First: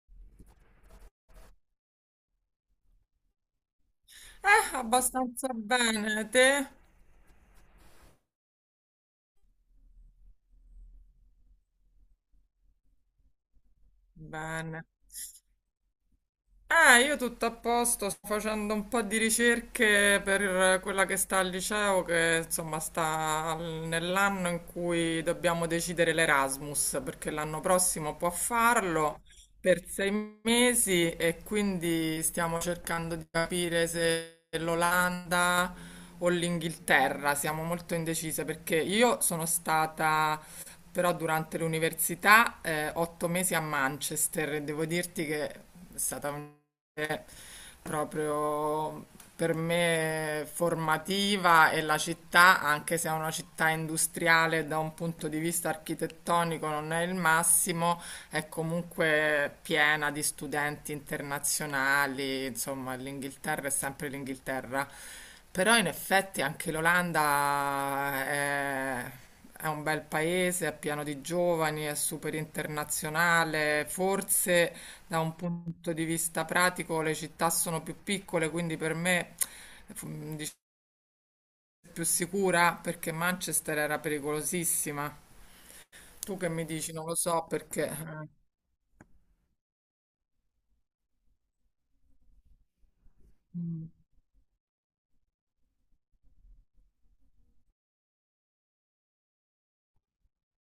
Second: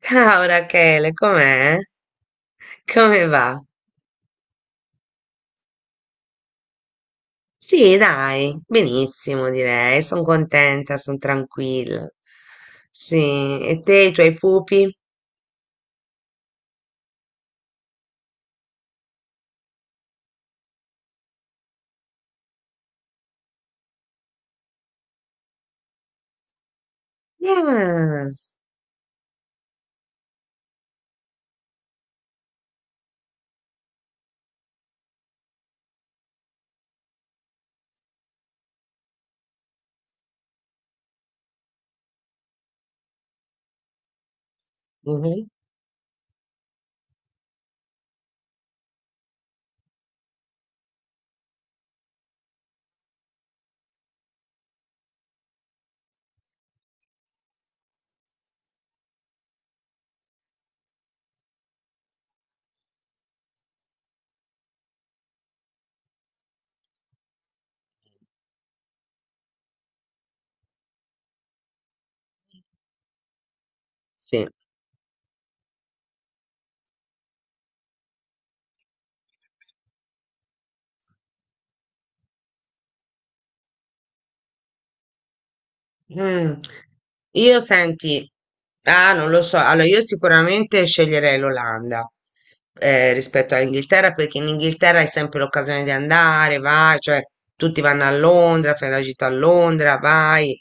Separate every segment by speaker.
Speaker 1: Ciao Rachele, com'è? Come va?
Speaker 2: Abbastanza bene, te?
Speaker 1: Sì, dai, benissimo direi, sono contenta, sono tranquilla. Sì, e te, i tuoi
Speaker 2: Bene.
Speaker 1: pupi?
Speaker 2: Io tutto a posto, sto facendo un po' di ricerche per quella che sta al liceo, che insomma nell'anno in cui dobbiamo decidere l'Erasmus, perché l'anno prossimo può
Speaker 1: Yes.
Speaker 2: farlo per 6 mesi e quindi stiamo cercando di capire se l'Olanda o l'Inghilterra, siamo molto indecise perché io sono stata. Però durante l'università, 8 mesi a Manchester, e devo dirti
Speaker 1: Mhm.
Speaker 2: che è stata un- proprio per me formativa, e la città, anche se è una città industriale da un punto di vista architettonico non è il massimo, è comunque piena di studenti internazionali, insomma, l'Inghilterra è sempre l'Inghilterra. Però in effetti anche l'Olanda è un bel paese, è pieno di giovani, è super internazionale.
Speaker 1: Sì.
Speaker 2: Forse da un punto di vista pratico le città sono più piccole, quindi per me mi dice più sicura perché Manchester era pericolosissima. Tu che
Speaker 1: Mm.
Speaker 2: mi dici? Non lo so
Speaker 1: Io
Speaker 2: perché.
Speaker 1: senti, non lo so, allora io sicuramente sceglierei l'Olanda rispetto all'Inghilterra perché in Inghilterra hai sempre l'occasione di andare, vai, cioè tutti vanno a Londra, fai la gita a Londra, vai.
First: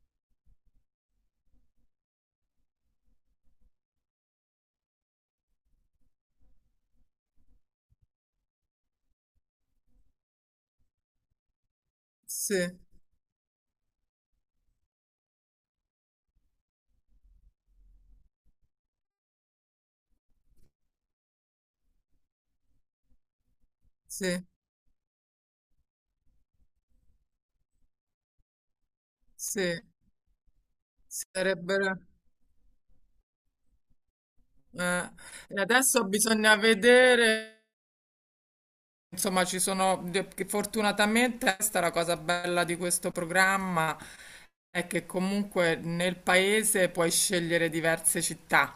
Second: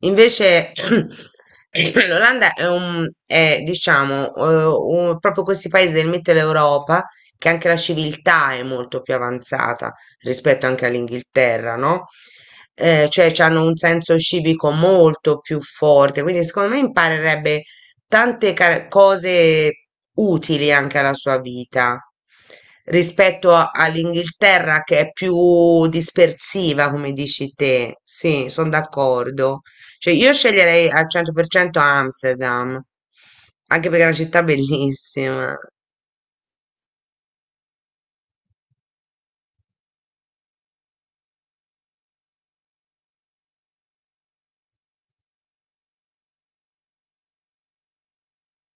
Speaker 1: Invece l'Olanda diciamo, proprio questi paesi del Mittel Europa che anche la civiltà è molto più avanzata rispetto anche all'Inghilterra, no?
Speaker 2: Sì,
Speaker 1: Cioè hanno un senso civico molto più forte, quindi secondo me imparerebbe tante cose utili anche alla sua vita rispetto
Speaker 2: sì.
Speaker 1: all'Inghilterra che è più dispersiva, come dici te. Sì, sono d'accordo.
Speaker 2: Sì,
Speaker 1: Cioè, io sceglierei al 100%
Speaker 2: sarebbero.
Speaker 1: Amsterdam, anche perché è una città
Speaker 2: Eh.
Speaker 1: bellissima.
Speaker 2: E adesso bisogna vedere, insomma, ci sono, che fortunatamente questa è la cosa bella di questo programma, è che comunque nel paese puoi scegliere diverse città,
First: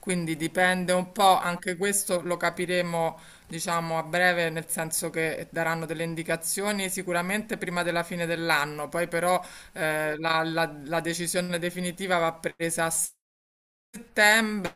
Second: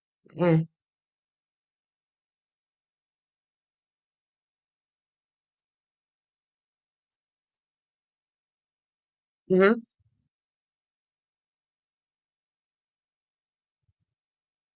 Speaker 2: quindi
Speaker 1: Mm.
Speaker 2: dipende un po', anche questo lo capiremo, diciamo, a breve, nel senso che daranno delle indicazioni sicuramente prima della fine dell'anno, poi però
Speaker 1: Mhm.
Speaker 2: la decisione definitiva va presa a settembre,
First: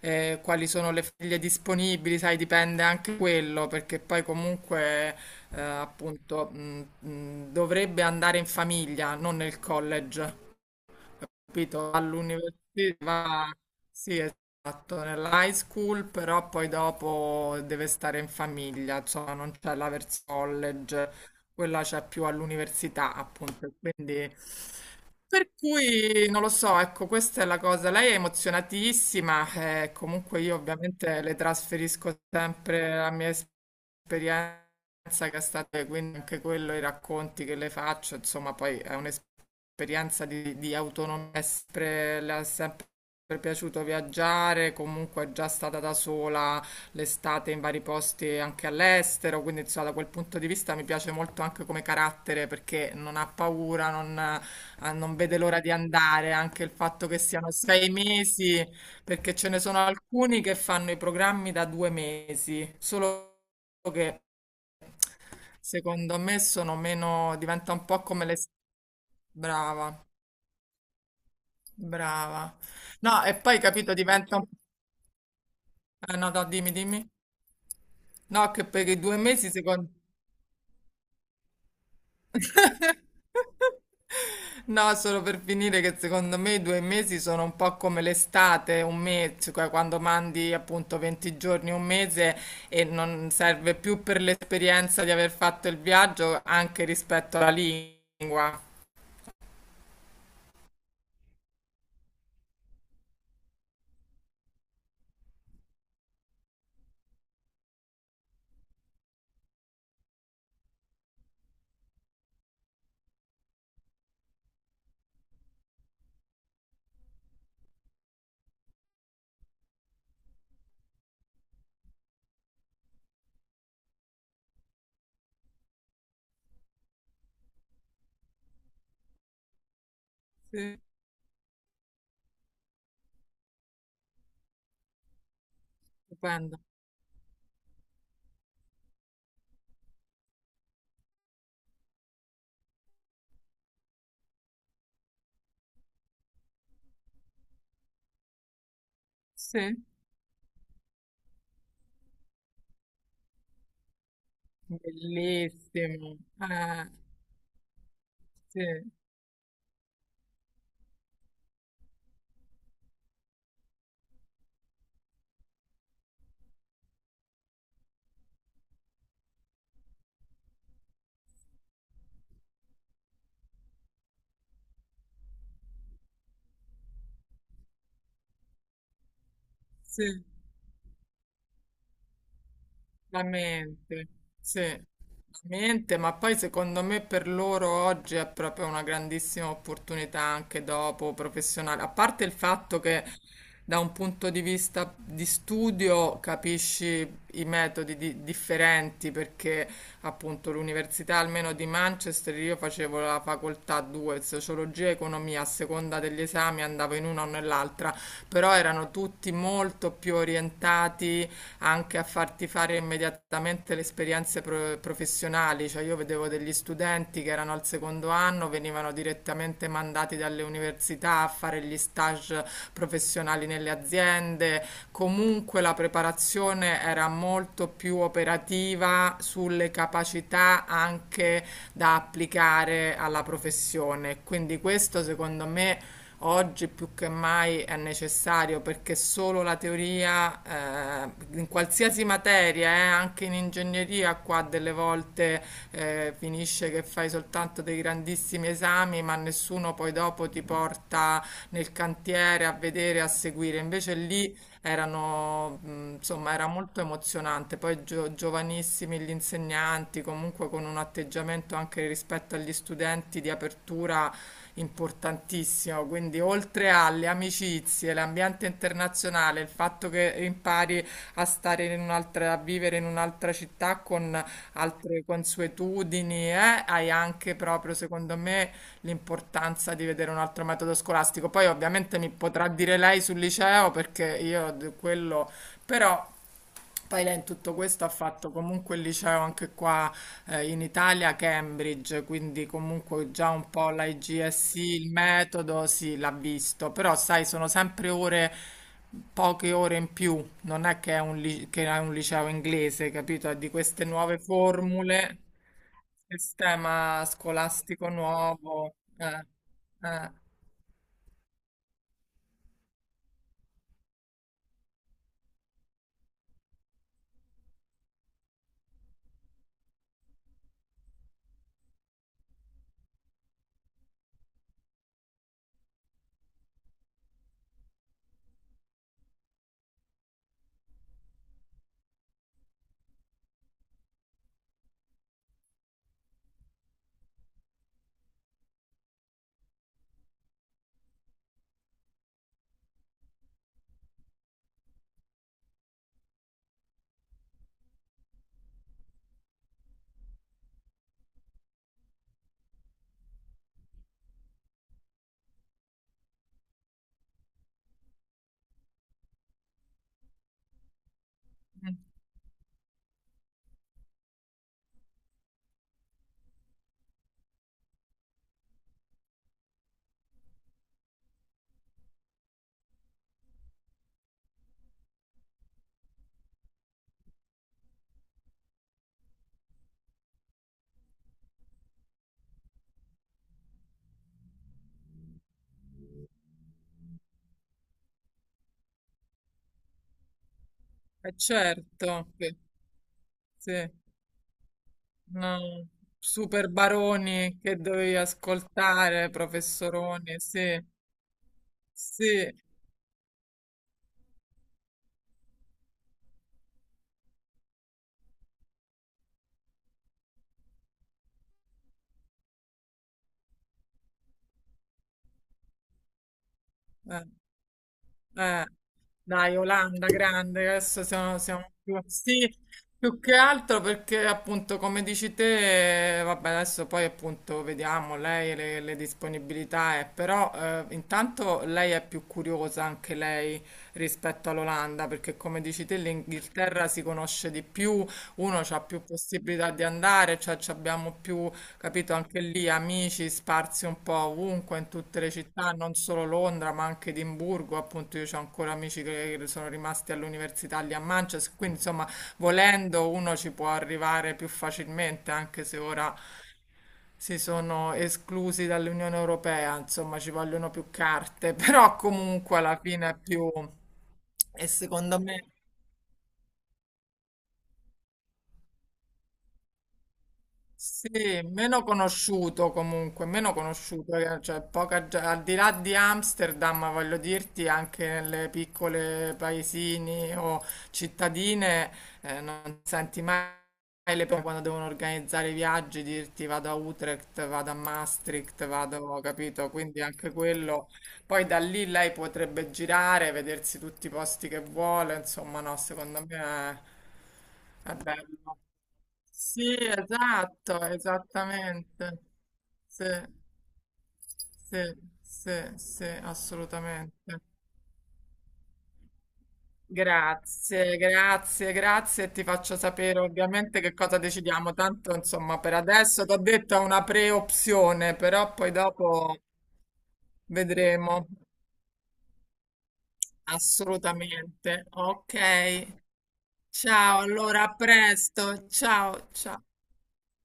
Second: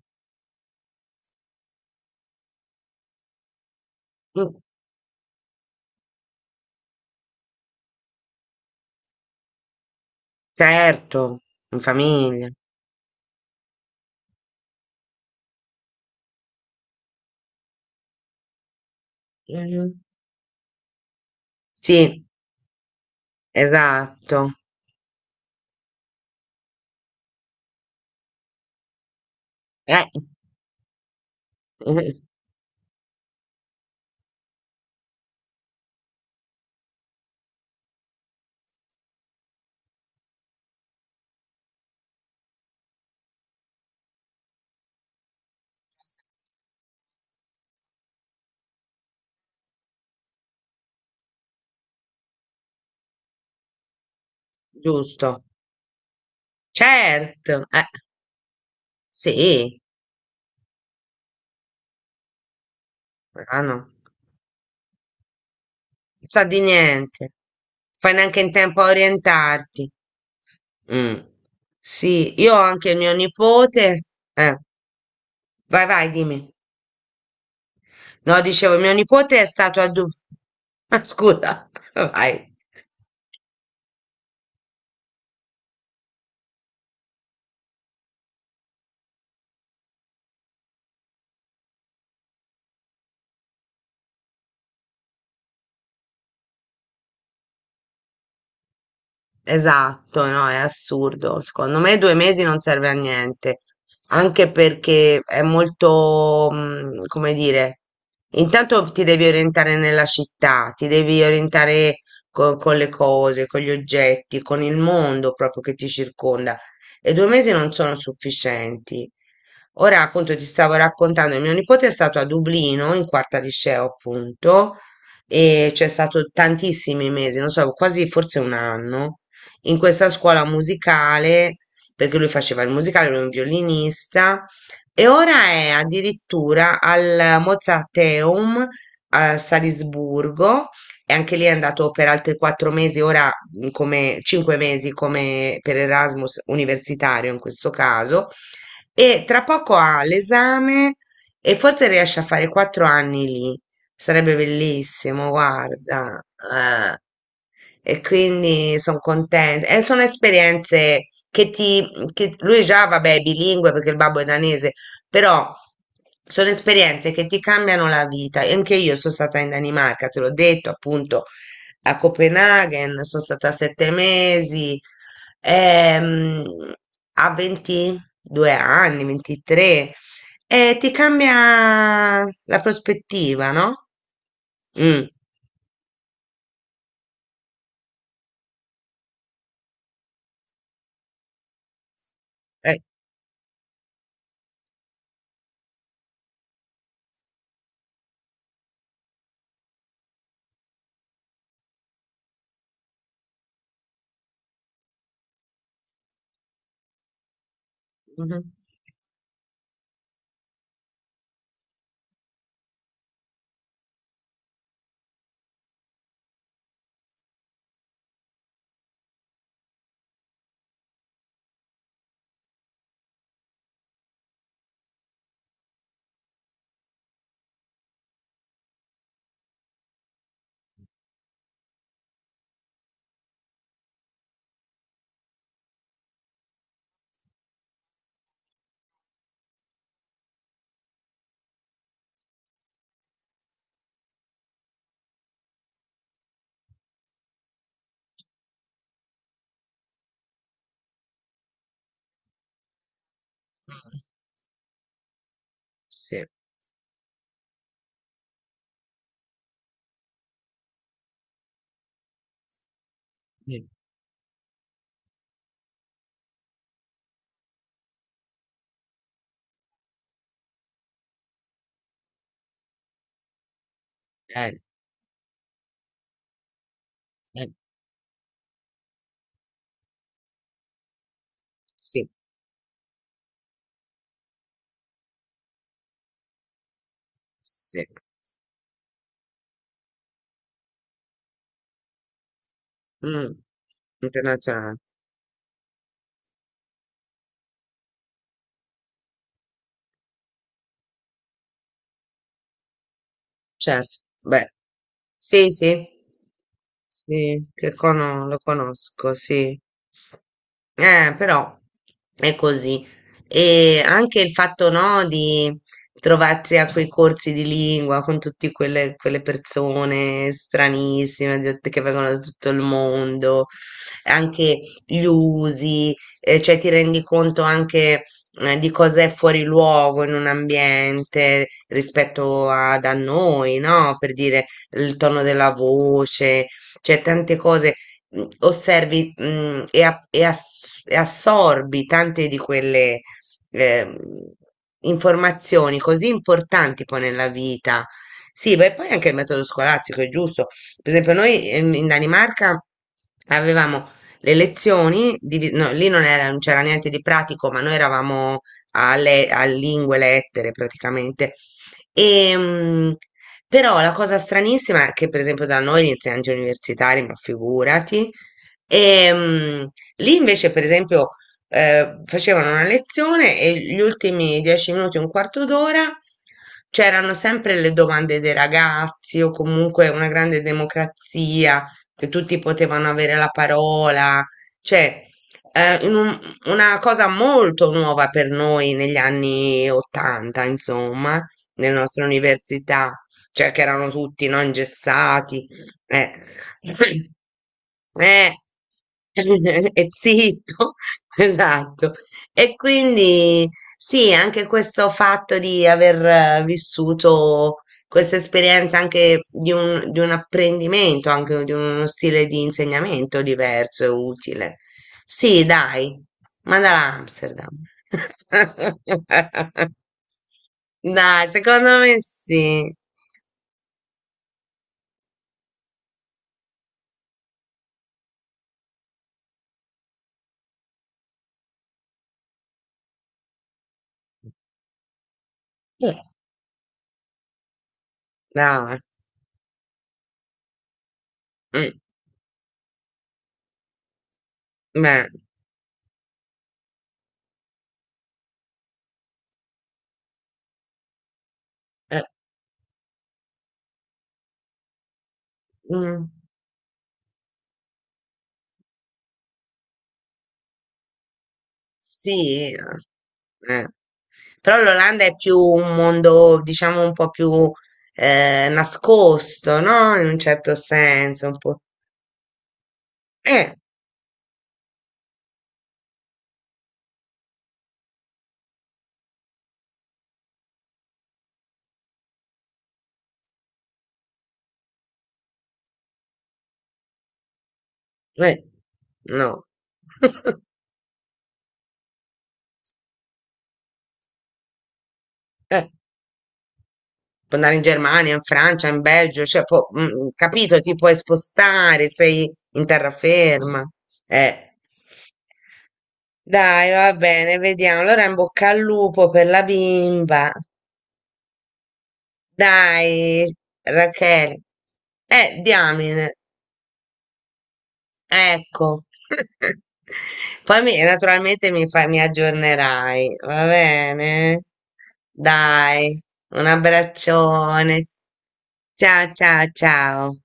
Speaker 2: quali sono le foglie disponibili, sai, dipende anche quello, perché poi
Speaker 1: Mm.
Speaker 2: comunque appunto dovrebbe andare in famiglia, non nel college,
Speaker 1: Certo, in
Speaker 2: capito?
Speaker 1: famiglia.
Speaker 2: All'università, sì, esatto, nell'high school, però poi dopo deve stare in famiglia, insomma, non c'è la
Speaker 1: Mh-mh.
Speaker 2: verso college, quella c'è più
Speaker 1: Sì,
Speaker 2: all'università, appunto. Quindi,
Speaker 1: esatto.
Speaker 2: per cui non lo so, ecco, questa è la cosa. Lei è emozionatissima,
Speaker 1: Eh,
Speaker 2: comunque io ovviamente le
Speaker 1: mh-mh,
Speaker 2: trasferisco sempre la mia esperienza che è stata, quindi anche quello, i racconti che le faccio, insomma, poi è un'esperienza di autonomia, è sempre, le è sempre piaciuto viaggiare, comunque è già stata da sola l'estate in vari posti anche all'estero, quindi insomma, da quel punto di vista mi piace molto anche come carattere perché non ha paura, non, non vede
Speaker 1: giusto.
Speaker 2: l'ora di andare, anche il fatto che siano
Speaker 1: Certo,
Speaker 2: 6 mesi perché ce ne sono
Speaker 1: sì,
Speaker 2: alcuni che fanno i programmi da 2 mesi, solo
Speaker 1: però no, non
Speaker 2: che secondo me
Speaker 1: sa di
Speaker 2: sono
Speaker 1: niente.
Speaker 2: meno, diventa un po'
Speaker 1: Fai
Speaker 2: come le...
Speaker 1: neanche
Speaker 2: s-
Speaker 1: in tempo a orientarti.
Speaker 2: Brava,
Speaker 1: Mh. Sì, io
Speaker 2: brava.
Speaker 1: ho anche mio
Speaker 2: No, e poi capito,
Speaker 1: nipote,
Speaker 2: diventa un...
Speaker 1: eh, vai, vai,
Speaker 2: No, no,
Speaker 1: dimmi.
Speaker 2: dimmi, dimmi.
Speaker 1: No,
Speaker 2: No, che
Speaker 1: dicevo,
Speaker 2: per
Speaker 1: mio
Speaker 2: i due
Speaker 1: nipote è
Speaker 2: mesi
Speaker 1: stato a
Speaker 2: secondo...
Speaker 1: Du ah, scusa, vai.
Speaker 2: No, solo per finire che secondo me i 2 mesi sono un po' come l'estate, un mese, cioè quando mandi appunto 20 giorni, un mese e non serve più per l'esperienza di aver fatto il viaggio anche rispetto alla lingua.
Speaker 1: Esatto, no, è assurdo. Secondo me due mesi non serve a niente, anche perché è molto, come dire, intanto ti devi orientare nella città, ti devi orientare con le cose, con gli oggetti, con il mondo proprio che ti circonda. E due mesi non sono sufficienti. Ora, appunto, ti stavo raccontando, mio nipote è stato a Dublino, in quarta liceo, appunto, e c'è stato tantissimi mesi, non so, quasi forse un anno in questa scuola
Speaker 2: Sì,
Speaker 1: musicale, perché lui faceva il musicale, lui è un violinista, e ora è
Speaker 2: stupendo.
Speaker 1: addirittura al Mozarteum a Salisburgo, e anche lì è andato per altri 4 mesi, ora come 5 mesi come per Erasmus universitario in questo caso, e tra poco
Speaker 2: Sì.
Speaker 1: ha l'esame e forse riesce a fare 4 anni lì. Sarebbe bellissimo,
Speaker 2: Bellissimo.
Speaker 1: guarda. Eh. E
Speaker 2: Sì,
Speaker 1: quindi sono contenta. E sono esperienze che ti... lui già, vabbè, è bilingue perché il babbo è danese, però sono esperienze che ti cambiano la vita. E anche io sono stata in Danimarca, te l'ho detto, appunto, a Copenaghen, sono stata 7 mesi, ehm, a 22 anni, 23,
Speaker 2: sì.
Speaker 1: e ti cambia la
Speaker 2: La
Speaker 1: prospettiva, no?
Speaker 2: mente, sì, la
Speaker 1: Mh.
Speaker 2: mente, ma poi secondo me per loro oggi è proprio una grandissima opportunità anche dopo professionale, a parte il fatto
Speaker 1: Eh.
Speaker 2: che da un punto di vista di studio capisci i differenti, perché appunto l'università almeno di Manchester, io facevo la facoltà 2, sociologia e economia, a seconda degli esami andavo in una o nell'altra,
Speaker 1: Mh-mh.
Speaker 2: però erano tutti molto più orientati anche a farti fare immediatamente le professionali, cioè io vedevo degli studenti che erano al secondo anno, venivano direttamente mandati dalle università a fare gli stage professionali nelle aziende, comunque la preparazione era molto più operativa sulle capacità anche da applicare alla professione, quindi questo secondo me oggi più che mai è necessario perché solo la teoria in qualsiasi materia, anche in ingegneria, qua delle volte finisce che fai soltanto dei grandissimi esami, ma nessuno poi dopo ti porta nel cantiere a vedere, a seguire. Invece lì erano,
Speaker 1: Sì,
Speaker 2: insomma, era molto emozionante. Poi giovanissimi gli insegnanti, comunque con un atteggiamento anche rispetto agli studenti di
Speaker 1: mh,
Speaker 2: apertura importantissimo, quindi oltre alle amicizie, l'ambiente internazionale, il fatto che impari a stare in un'altra, a vivere in un'altra città con
Speaker 1: eh,
Speaker 2: altre consuetudini, hai anche
Speaker 1: eh,
Speaker 2: proprio, secondo me, l'importanza di vedere un altro metodo scolastico. Poi ovviamente
Speaker 1: sì,
Speaker 2: mi potrà dire lei sul liceo perché io quello, però poi lei in tutto questo
Speaker 1: sì,
Speaker 2: ha fatto comunque il liceo anche qua in Italia, a Cambridge, quindi comunque
Speaker 1: mh.
Speaker 2: già un po' l'IGSE,
Speaker 1: Internazionale,
Speaker 2: il metodo, sì, l'ha visto, però sai, sono sempre ore, poche ore in più, non è che è un, che è un liceo inglese, capito? È di queste
Speaker 1: certo,
Speaker 2: nuove
Speaker 1: beh,
Speaker 2: formule,
Speaker 1: sì, sì.
Speaker 2: sistema
Speaker 1: Sì, che
Speaker 2: scolastico
Speaker 1: cono lo
Speaker 2: nuovo,
Speaker 1: conosco, sì.
Speaker 2: eh,
Speaker 1: Però è così. E anche il fatto, no, di trovarsi a quei corsi di lingua con tutte quelle persone stranissime che vengono da tutto il mondo, anche gli usi, cioè ti rendi conto anche, di cosa è fuori luogo in un ambiente rispetto a, da noi, no? Per dire il tono della voce, cioè tante cose osservi, e, e assorbi tante di quelle ehm, informazioni così importanti poi nella vita. Sì, beh, poi anche il metodo scolastico è giusto. Per esempio, noi in Danimarca avevamo no, lì non c'era niente di pratico, ma noi eravamo a lingue, lettere praticamente. E, però la cosa stranissima è che, per esempio, da noi gli insegnanti universitari, ma figurati, ehm, lì invece, per esempio, facevano una lezione e gli ultimi 10 minuti, un quarto d'ora, c'erano sempre le domande dei ragazzi o comunque una grande democrazia, che tutti potevano avere la parola, cioè, eh, in un- una cosa molto nuova per noi negli anni 80,
Speaker 2: è
Speaker 1: insomma nella nostra
Speaker 2: certo che
Speaker 1: università cioè che
Speaker 2: sì.
Speaker 1: erano tutti no, ingessati,
Speaker 2: No,
Speaker 1: eh,
Speaker 2: super baroni che dovevi
Speaker 1: eh,
Speaker 2: ascoltare,
Speaker 1: e
Speaker 2: professoroni, sì,
Speaker 1: zitto, esatto.
Speaker 2: sì.
Speaker 1: E quindi sì, anche questo fatto di aver vissuto questa esperienza anche di un apprendimento, anche di uno stile di insegnamento diverso e utile. Sì, dai, mandala a
Speaker 2: Eh.
Speaker 1: Amsterdam.
Speaker 2: Eh, dai, Olanda grande, adesso siamo,
Speaker 1: Dai,
Speaker 2: siamo
Speaker 1: secondo
Speaker 2: più,
Speaker 1: me
Speaker 2: sì,
Speaker 1: sì.
Speaker 2: più che altro perché appunto come dici te, vabbè adesso poi appunto vediamo lei e le disponibilità, però intanto lei è più curiosa anche lei rispetto all'Olanda perché come dici te l'Inghilterra si conosce di più, uno ha
Speaker 1: Ah,
Speaker 2: più possibilità di andare, cioè ci abbiamo più.
Speaker 1: mm,
Speaker 2: Capito? Anche lì amici sparsi un po' ovunque, in tutte
Speaker 1: beh,
Speaker 2: le città, non solo Londra, ma anche Edimburgo. Appunto, io ho ancora amici che sono rimasti all'università lì a Manchester. Quindi, insomma,
Speaker 1: eh,
Speaker 2: volendo uno ci può arrivare più facilmente, anche se ora
Speaker 1: mm,
Speaker 2: si sono esclusi dall'Unione Europea, insomma, ci vogliono più carte, però
Speaker 1: sì,
Speaker 2: comunque alla
Speaker 1: eh.
Speaker 2: fine è più...
Speaker 1: Eh.
Speaker 2: E
Speaker 1: Però
Speaker 2: secondo
Speaker 1: l'Olanda è
Speaker 2: me...
Speaker 1: più un mondo, diciamo, un po' più nascosto, no? In un certo
Speaker 2: Sì,
Speaker 1: senso, un po'.
Speaker 2: meno conosciuto comunque, meno
Speaker 1: Eh,
Speaker 2: conosciuto, cioè poca, al di là di Amsterdam, voglio dirti, anche nelle piccole paesini o cittadine non senti mai le persone quando devono organizzare i viaggi, dirti vado a Utrecht, vado a
Speaker 1: eh,
Speaker 2: Maastricht, vado,
Speaker 1: no.
Speaker 2: capito? Quindi anche quello, poi da lì lei potrebbe girare, vedersi tutti i posti che vuole, insomma no,
Speaker 1: Eh,
Speaker 2: secondo me
Speaker 1: puoi andare in
Speaker 2: è
Speaker 1: Germania, in
Speaker 2: bello.
Speaker 1: Francia, in Belgio, cioè,
Speaker 2: Sì,
Speaker 1: capito,
Speaker 2: esatto,
Speaker 1: ti puoi spostare,
Speaker 2: esattamente.
Speaker 1: sei in
Speaker 2: Sì,
Speaker 1: terraferma. Eh.
Speaker 2: sì, sì, sì,
Speaker 1: Dai, va
Speaker 2: assolutamente.
Speaker 1: bene, vediamo. Allora in bocca al lupo per la bimba.
Speaker 2: Grazie, grazie, grazie. E ti faccio sapere
Speaker 1: Dai,
Speaker 2: ovviamente che cosa
Speaker 1: Rachele.
Speaker 2: decidiamo. Tanto, insomma, per adesso
Speaker 1: Diamine,
Speaker 2: ti ho detto è una pre-opzione, però poi
Speaker 1: ecco.
Speaker 2: dopo
Speaker 1: Poi
Speaker 2: vedremo.
Speaker 1: naturalmente mi aggiornerai, va bene?
Speaker 2: Assolutamente. Ok.
Speaker 1: Dai, un
Speaker 2: Ciao, allora a
Speaker 1: abbraccione.
Speaker 2: presto. Ciao,
Speaker 1: Ciao,
Speaker 2: ciao.
Speaker 1: ciao, ciao.